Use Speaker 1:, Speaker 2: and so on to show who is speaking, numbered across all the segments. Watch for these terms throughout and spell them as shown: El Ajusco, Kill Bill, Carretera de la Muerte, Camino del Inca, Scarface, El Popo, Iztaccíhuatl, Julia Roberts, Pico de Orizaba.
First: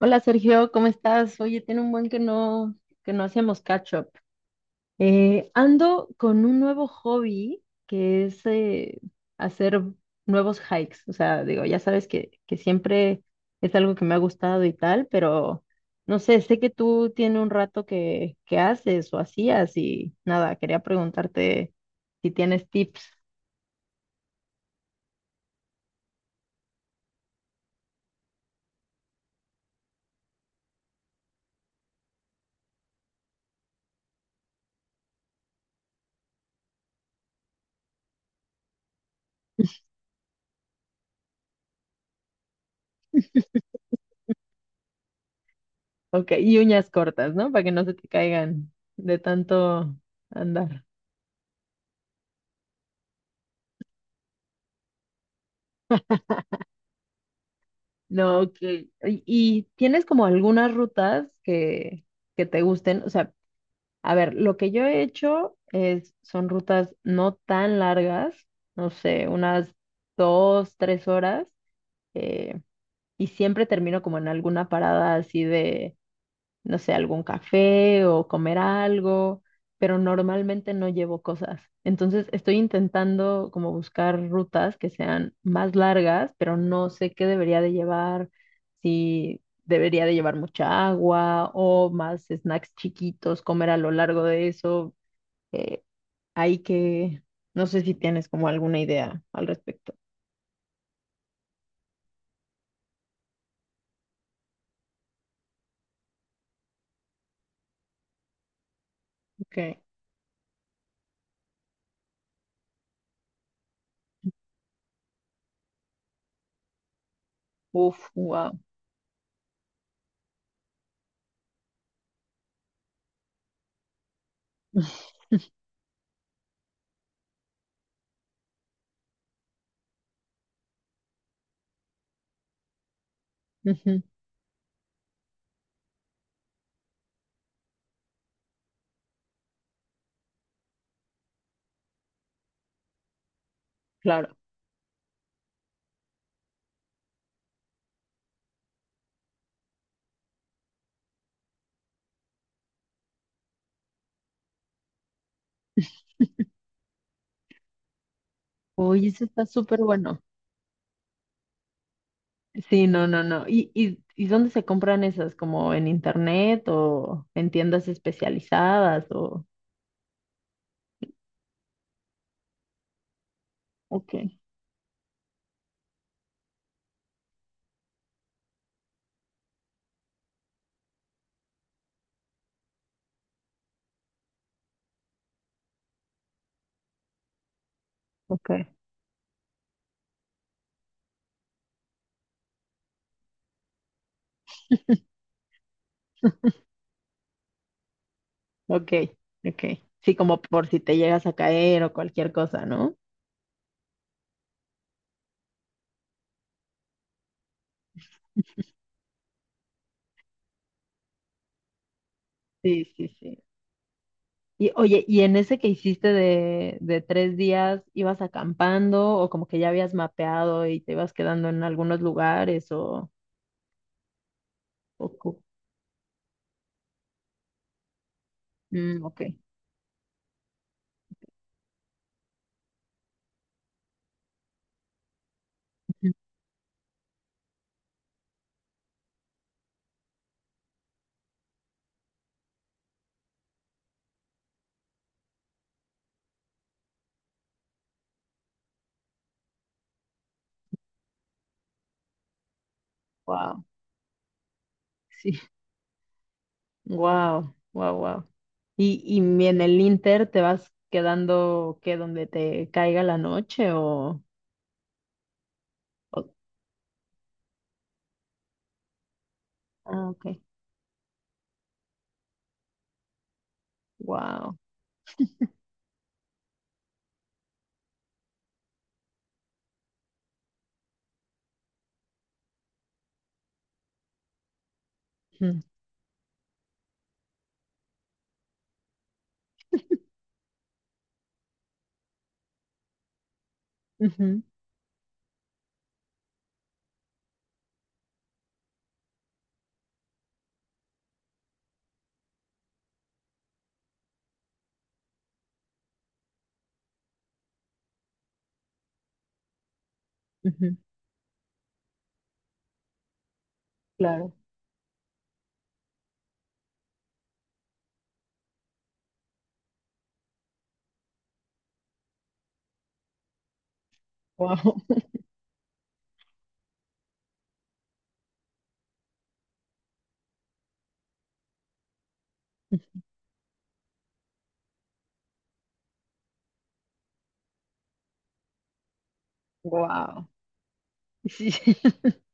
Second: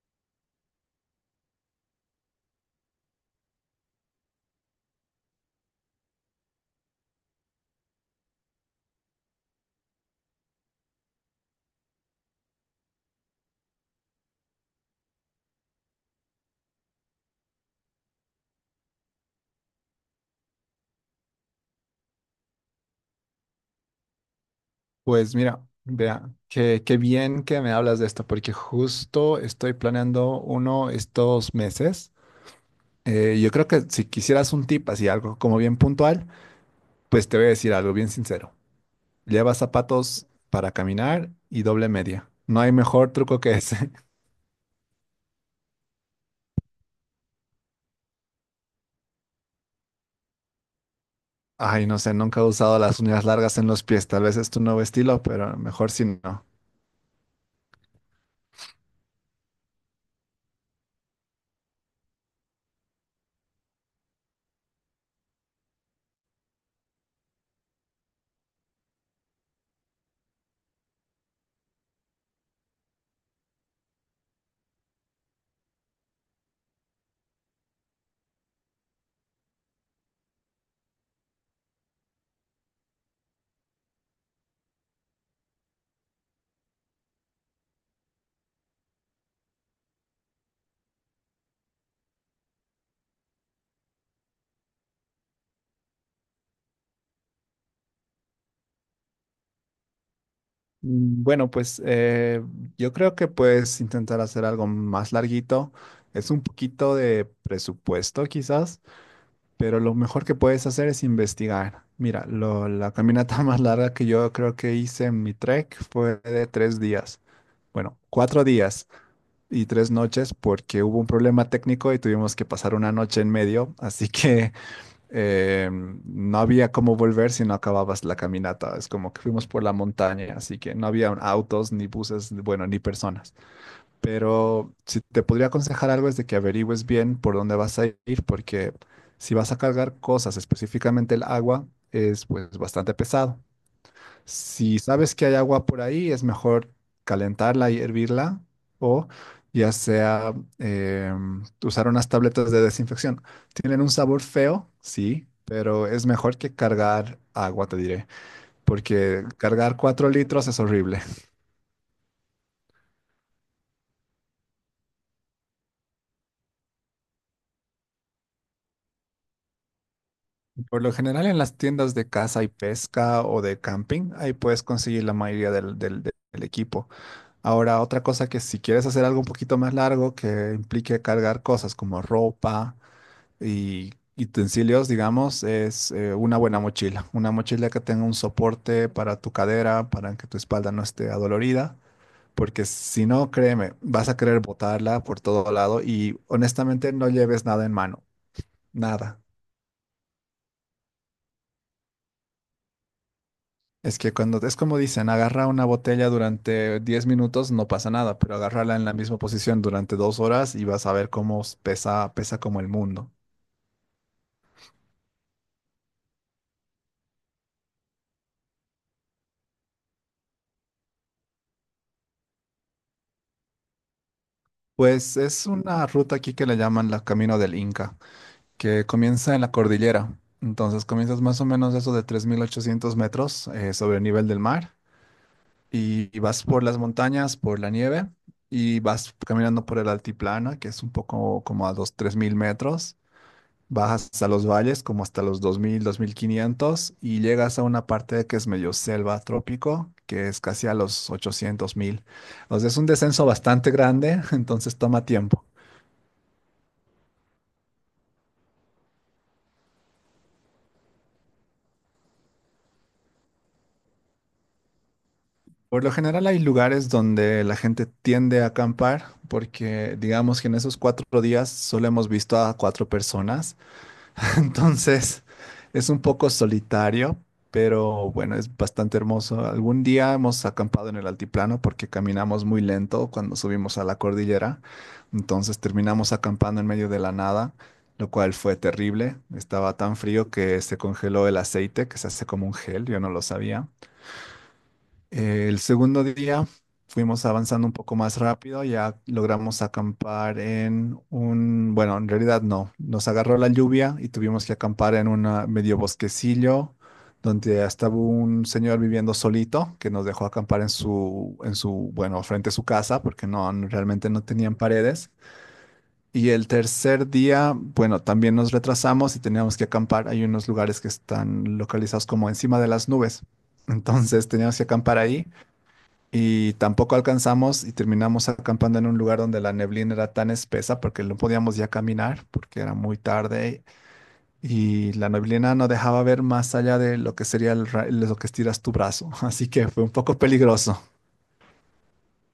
Speaker 1: Hola Sergio, ¿cómo estás? Oye, tiene un buen que no hacemos catch up. Ando con un nuevo hobby que es hacer nuevos hikes. O sea, digo, ya sabes que siempre es algo que me ha gustado y tal, pero no sé, sé que tú tienes un rato que haces o hacías y nada, quería preguntarte si tienes tips.
Speaker 2: Pues mira, vea, qué bien que me hablas de esto, porque justo estoy planeando uno estos meses. Yo creo que si quisieras un tip así, algo como bien puntual, pues te voy a decir algo bien sincero. Lleva zapatos para caminar y doble media. No hay mejor truco que ese.
Speaker 1: Ok, y uñas cortas, ¿no? Para que no se te caigan de tanto andar.
Speaker 2: Ay, no sé, nunca he usado las uñas largas en los pies. Tal vez es tu nuevo estilo, pero mejor si no.
Speaker 1: No, que ¿Y tienes como algunas rutas que te gusten? O sea, a ver, lo que yo he hecho es, son rutas no tan largas, no sé, unas 2, 3 horas, eh, y siempre termino como en alguna parada así de no sé, algún café o comer algo, pero normalmente no llevo cosas. Entonces estoy intentando como buscar rutas que sean más largas, pero no sé qué debería de llevar, si debería de llevar mucha agua o más snacks chiquitos, comer a lo largo de eso. Eh, hay que, no sé si tienes como alguna idea al respecto.
Speaker 2: Bueno, pues yo creo que puedes intentar hacer algo más larguito. Es un poquito de presupuesto quizás,
Speaker 1: Ok.
Speaker 2: pero lo mejor que puedes hacer es investigar. Mira, la caminata más larga que yo creo que hice en mi trek fue de 3 días. Bueno,
Speaker 1: Uf,
Speaker 2: cuatro
Speaker 1: wow.
Speaker 2: días y 3 noches porque hubo un problema técnico y tuvimos que pasar una noche en medio. Así que no había cómo volver si no acababas la caminata. Es como que fuimos por la montaña, así que no había autos, ni buses, bueno, ni personas.
Speaker 1: Ujú,
Speaker 2: Pero si te podría aconsejar algo es de que averigües bien por dónde vas a ir, porque si vas a cargar cosas, específicamente el agua, es pues bastante pesado.
Speaker 1: claro.
Speaker 2: Si sabes que hay agua por ahí, es mejor calentarla y hervirla o ya sea eh, usar unas tabletas de desinfección. Tienen un sabor feo, sí, pero es mejor que cargar agua, te diré,
Speaker 1: Oye,
Speaker 2: porque
Speaker 1: eso está
Speaker 2: cargar
Speaker 1: súper
Speaker 2: cuatro
Speaker 1: bueno.
Speaker 2: litros es horrible.
Speaker 1: Sí, no, no, no. ¿Y dónde se compran esas? ¿Como en internet o en tiendas especializadas o...?
Speaker 2: Por lo general en las tiendas de caza y pesca o de camping,
Speaker 1: Ok.
Speaker 2: ahí puedes conseguir la mayoría del equipo. Ahora, otra cosa que si quieres hacer algo un poquito más largo que implique cargar cosas como ropa y utensilios, digamos, es una buena mochila. Una mochila que tenga un
Speaker 1: Ok,
Speaker 2: soporte para tu cadera, para que tu espalda no esté adolorida. Porque si no, créeme, vas a querer botarla por todo lado y honestamente no lleves nada en mano.
Speaker 1: ok,
Speaker 2: Nada.
Speaker 1: ok. Sí, como por si te llegas a caer o cualquier cosa, ¿no?
Speaker 2: Es que cuando es como dicen, agarra una botella durante 10 minutos, no pasa nada, pero agarrarla en la misma posición durante 2 horas y vas a ver cómo pesa, pesa como el
Speaker 1: Sí, sí,
Speaker 2: mundo.
Speaker 1: sí. Y oye, ¿y en ese que hiciste de 3 días, ibas acampando o como que ya habías mapeado y te ibas quedando en algunos lugares. O...
Speaker 2: Pues
Speaker 1: co-
Speaker 2: es una ruta aquí que le llaman la Camino del Inca, que
Speaker 1: Mm, ok.
Speaker 2: comienza en la cordillera. Entonces comienzas más o menos eso de 3.800 metros sobre el nivel del mar
Speaker 1: Ujú.
Speaker 2: y vas por las montañas, por la nieve y vas caminando por el altiplano, que es un poco como a los 3.000 metros. Bajas hasta los valles, como hasta los 2.000, 2.500 y llegas a una parte que es medio selva trópico, que es casi a los 800.000. O sea, es un descenso
Speaker 1: Wow.
Speaker 2: bastante grande, entonces toma tiempo.
Speaker 1: Wow, wow, wow. Y en el Inter te vas quedando que donde te caiga la noche.
Speaker 2: Por lo general
Speaker 1: O-
Speaker 2: hay lugares donde la gente tiende a acampar porque
Speaker 1: ah, ok.
Speaker 2: digamos que en esos 4 días solo hemos visto a 4 personas,
Speaker 1: Wow.
Speaker 2: entonces es un poco solitario, pero bueno, es bastante hermoso. Algún día hemos acampado en el altiplano porque caminamos muy lento cuando subimos a la cordillera, entonces terminamos acampando en medio de la nada, lo cual fue terrible. Estaba tan frío que se congeló el aceite, que se hace como un gel, yo no lo sabía. El segundo día fuimos avanzando un poco más rápido, ya logramos acampar en un, bueno, en realidad no, nos agarró la lluvia y tuvimos que acampar en un medio bosquecillo donde estaba un señor viviendo solito que nos dejó acampar en su, bueno, frente a su casa porque realmente no
Speaker 1: Claro.
Speaker 2: tenían paredes. Y el tercer día, bueno, también nos retrasamos y teníamos que acampar. Hay unos lugares que están localizados como encima de las nubes. Entonces teníamos que
Speaker 1: Wow.
Speaker 2: acampar ahí y tampoco alcanzamos y terminamos acampando en un lugar donde la neblina era tan espesa porque no podíamos ya caminar porque era muy tarde y la neblina no dejaba ver más allá de lo que sería el lo que estiras tu brazo. Así que fue un poco
Speaker 1: Wow.
Speaker 2: peligroso.
Speaker 1: Sí.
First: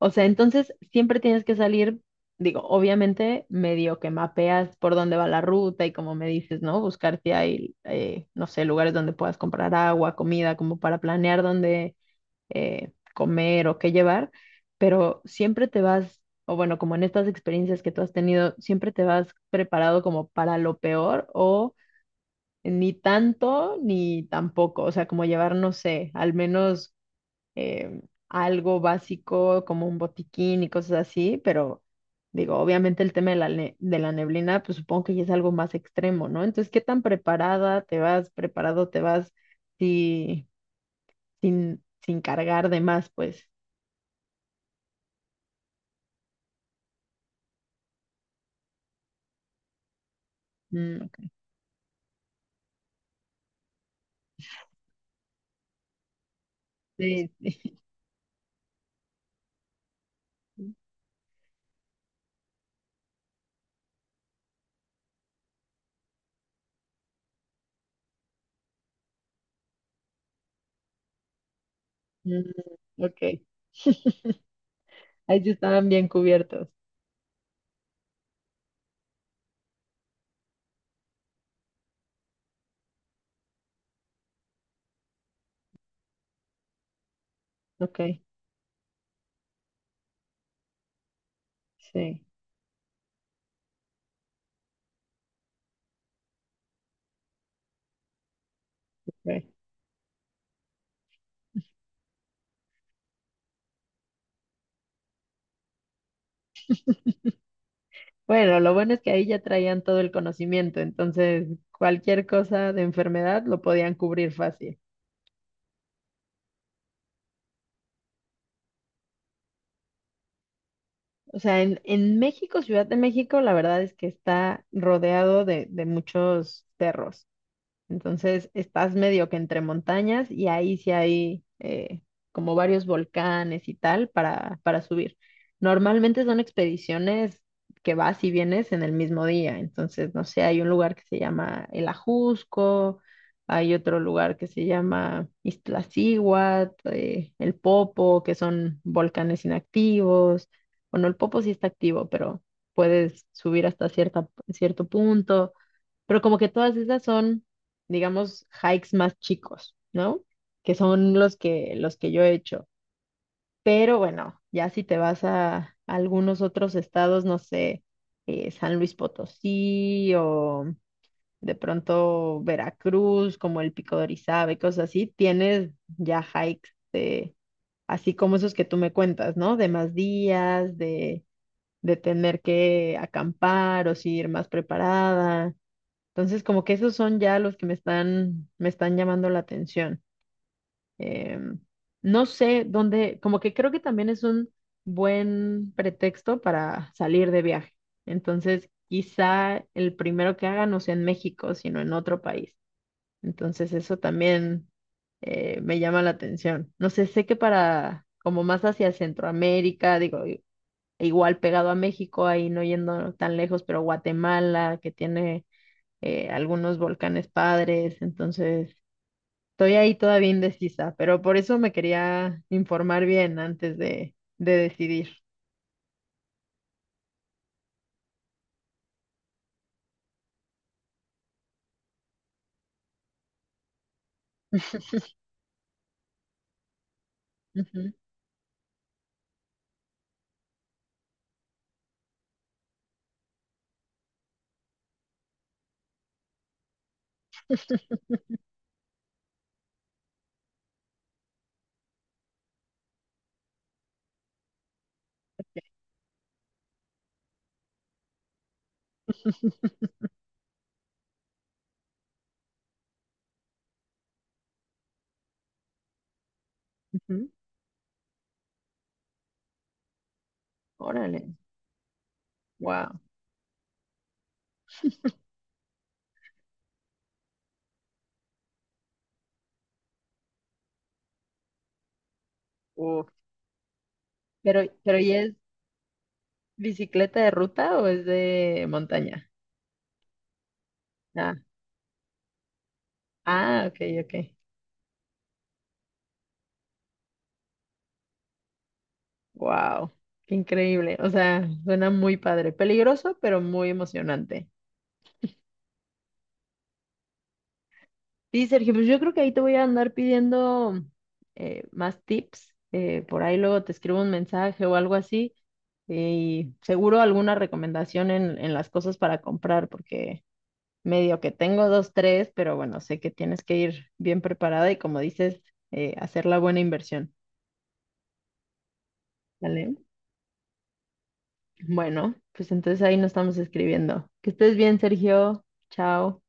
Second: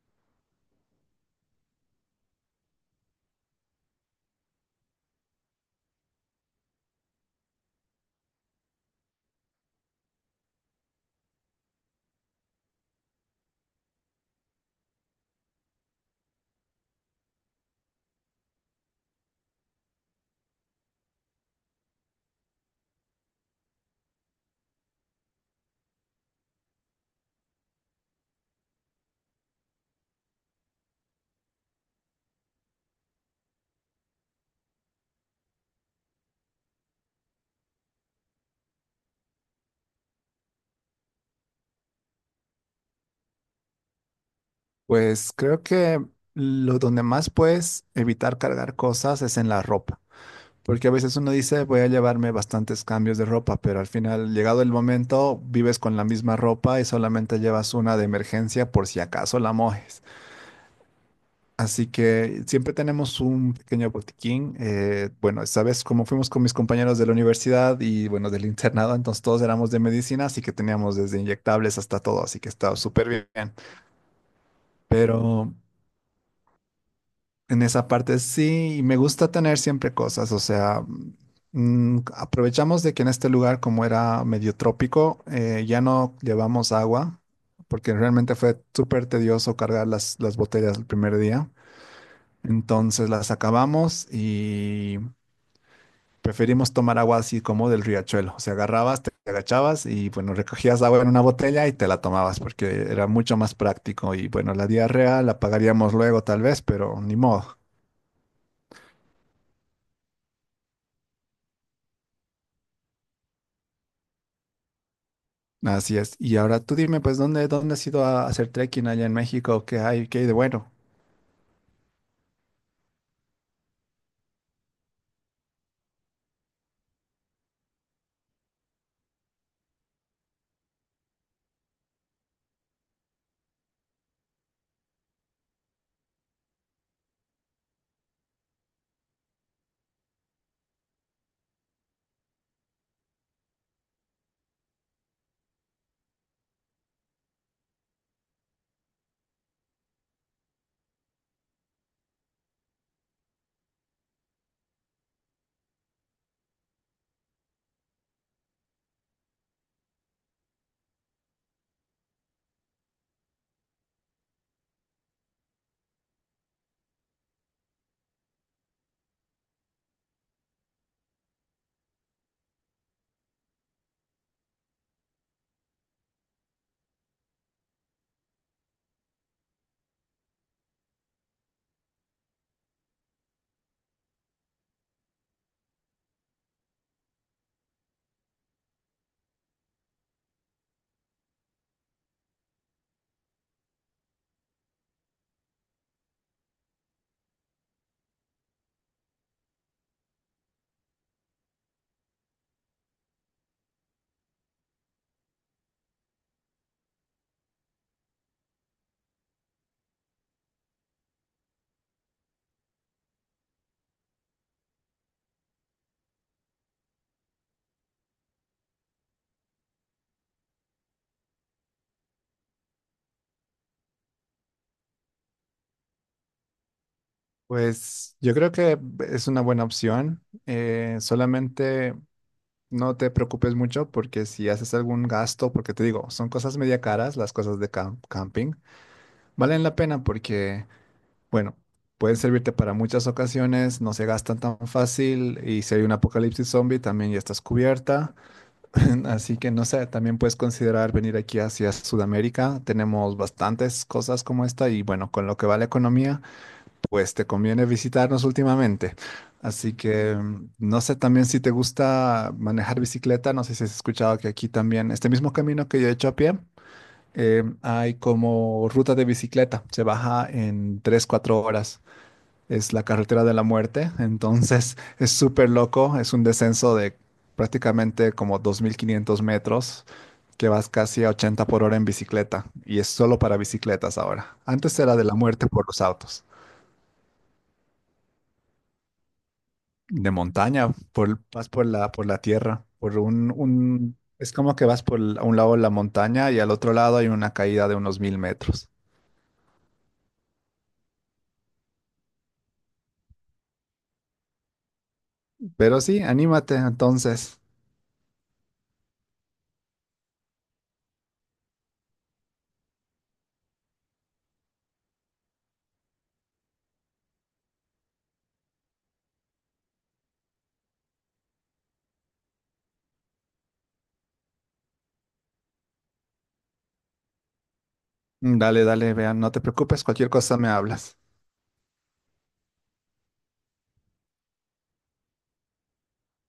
Speaker 1: O sea, entonces siempre tienes que salir, digo, obviamente medio que mapeas por dónde va la ruta y como me dices, ¿no? Buscar si hay, no sé, lugares donde puedas comprar agua, comida, como para planear dónde comer o qué llevar, pero siempre te vas, o bueno, como en estas experiencias que tú has tenido, siempre te vas preparado como para lo peor o ni tanto ni tampoco, o sea, como llevar, no sé, al menos eh, algo básico como un botiquín y cosas así, pero digo, obviamente el tema de la neblina, pues supongo que ya es algo más extremo, ¿no? Entonces, ¿qué tan preparada te vas, preparado te vas si- sin cargar de más, pues?
Speaker 2: Pues creo que lo donde más puedes evitar cargar cosas es en la ropa. Porque a
Speaker 1: Mm,
Speaker 2: veces
Speaker 1: ok.
Speaker 2: uno dice, voy a llevarme bastantes cambios de ropa, pero al final, llegado el momento, vives con la misma ropa y
Speaker 1: Sí,
Speaker 2: solamente
Speaker 1: sí.
Speaker 2: llevas una de emergencia por si acaso la mojes. Así que siempre tenemos un pequeño botiquín. Bueno, esta vez como fuimos con mis compañeros de la universidad y bueno, del internado, entonces todos éramos de medicina, así que teníamos desde inyectables hasta todo, así
Speaker 1: Mm,
Speaker 2: que estaba súper
Speaker 1: ok.
Speaker 2: bien.
Speaker 1: Ahí sí
Speaker 2: Pero
Speaker 1: estaban bien cubiertos.
Speaker 2: en esa parte sí, y me gusta tener siempre cosas, o sea, aprovechamos de que en este lugar, como era medio trópico, ya no llevamos agua, porque
Speaker 1: Ok,
Speaker 2: realmente fue súper tedioso cargar las botellas el primer día.
Speaker 1: sí.
Speaker 2: Entonces las acabamos y preferimos tomar agua así como del riachuelo. O sea, agarrabas, te
Speaker 1: Ok.
Speaker 2: agachabas y bueno, recogías agua en una botella y te la tomabas porque era mucho más práctico. Y bueno, la diarrea la pagaríamos luego tal vez, pero ni modo.
Speaker 1: Bueno, lo bueno es que ahí ya traían todo el conocimiento, entonces cualquier cosa de enfermedad lo podían cubrir fácil.
Speaker 2: Así es. Y ahora tú dime, pues, ¿dónde has ido a hacer trekking allá en México? ¿Qué hay de bueno?
Speaker 1: O sea, en México, Ciudad de México, la verdad es que está rodeado de muchos cerros. Entonces estás medio que entre montañas y ahí sí hay como varios volcanes y tal para subir. Normalmente son expediciones que vas y vienes en el mismo día. Entonces, no sé, hay un lugar que se llama El Ajusco, hay otro lugar que se llama Iztaccíhuatl, El Popo, que son volcanes inactivos. Bueno, el Popo sí está activo, pero puedes subir hasta cierta, cierto punto. Pero como que todas esas son, digamos, hikes más chicos, ¿no? Que son los que yo he hecho. Pero bueno, ya si te vas a algunos otros estados, no sé, San Luis Potosí o de pronto Veracruz, como el Pico de Orizaba y cosas así, tienes ya hikes de, así como esos que tú me cuentas, ¿no? De más días, de tener que acampar o si ir más preparada. Entonces, como que esos son ya los que me están llamando la atención. Em, no sé dónde, como que creo que también es un buen pretexto para salir de viaje. Entonces, quizá el primero que haga no sea en México, sino en otro país. Entonces, eso también me llama la atención. No sé, sé que para, como más hacia Centroamérica, digo, igual pegado a México, ahí no yendo tan lejos, pero Guatemala, que tiene algunos volcanes padres, entonces estoy ahí todavía indecisa, pero por eso me quería informar bien antes de decidir.
Speaker 2: Pues yo creo que es una buena opción. Solamente no te preocupes mucho porque si haces algún gasto, porque te digo, son cosas media caras, las cosas de
Speaker 1: Ujú.
Speaker 2: camping, valen la pena porque, bueno, pueden servirte para muchas ocasiones, no se gastan tan fácil y si hay un apocalipsis zombie también ya estás cubierta. Así que no sé, también puedes considerar venir aquí hacia Sudamérica. Tenemos bastantes cosas como esta y bueno, con lo que va la economía. Pues te conviene visitarnos últimamente. Así que no sé también si te gusta manejar bicicleta. No sé si has escuchado que aquí también, este mismo camino que yo he hecho a pie,
Speaker 1: Ujú.
Speaker 2: hay como ruta de bicicleta. Se baja en tres
Speaker 1: Órale,
Speaker 2: cuatro horas. Es la
Speaker 1: wow.
Speaker 2: carretera de la muerte. Entonces es súper loco. Es un descenso de prácticamente como 2.500 metros que vas casi a 80 por hora en bicicleta. Y es solo para bicicletas ahora.
Speaker 1: Pero,
Speaker 2: Antes era
Speaker 1: pero
Speaker 2: de
Speaker 1: ¿y
Speaker 2: la
Speaker 1: es
Speaker 2: muerte por los autos.
Speaker 1: bicicleta de ruta o es de montaña?
Speaker 2: De montaña, por,
Speaker 1: Ah,
Speaker 2: vas por la tierra, por
Speaker 1: ah, ok, ok.
Speaker 2: es como que vas por a un lado la montaña y al otro lado hay una caída de unos 1.000 metros.
Speaker 1: Wow, qué increíble. O sea, suena muy padre. Peligroso, pero muy emocionante.
Speaker 2: Pero sí, anímate entonces.
Speaker 1: Sí, Sergio, pues yo creo que ahí te voy a andar pidiendo más tips. Por ahí luego te escribo un mensaje o algo así. Y seguro alguna recomendación en las cosas para comprar, porque medio que tengo dos, tres, pero bueno, sé que tienes que ir bien preparada y como dices, hacer la buena inversión.
Speaker 2: Dale, dale, vean, no te
Speaker 1: ¿Vale?
Speaker 2: preocupes, cualquier cosa me hablas.
Speaker 1: Bueno, pues entonces ahí nos estamos escribiendo. Que estés bien, Sergio. Chao.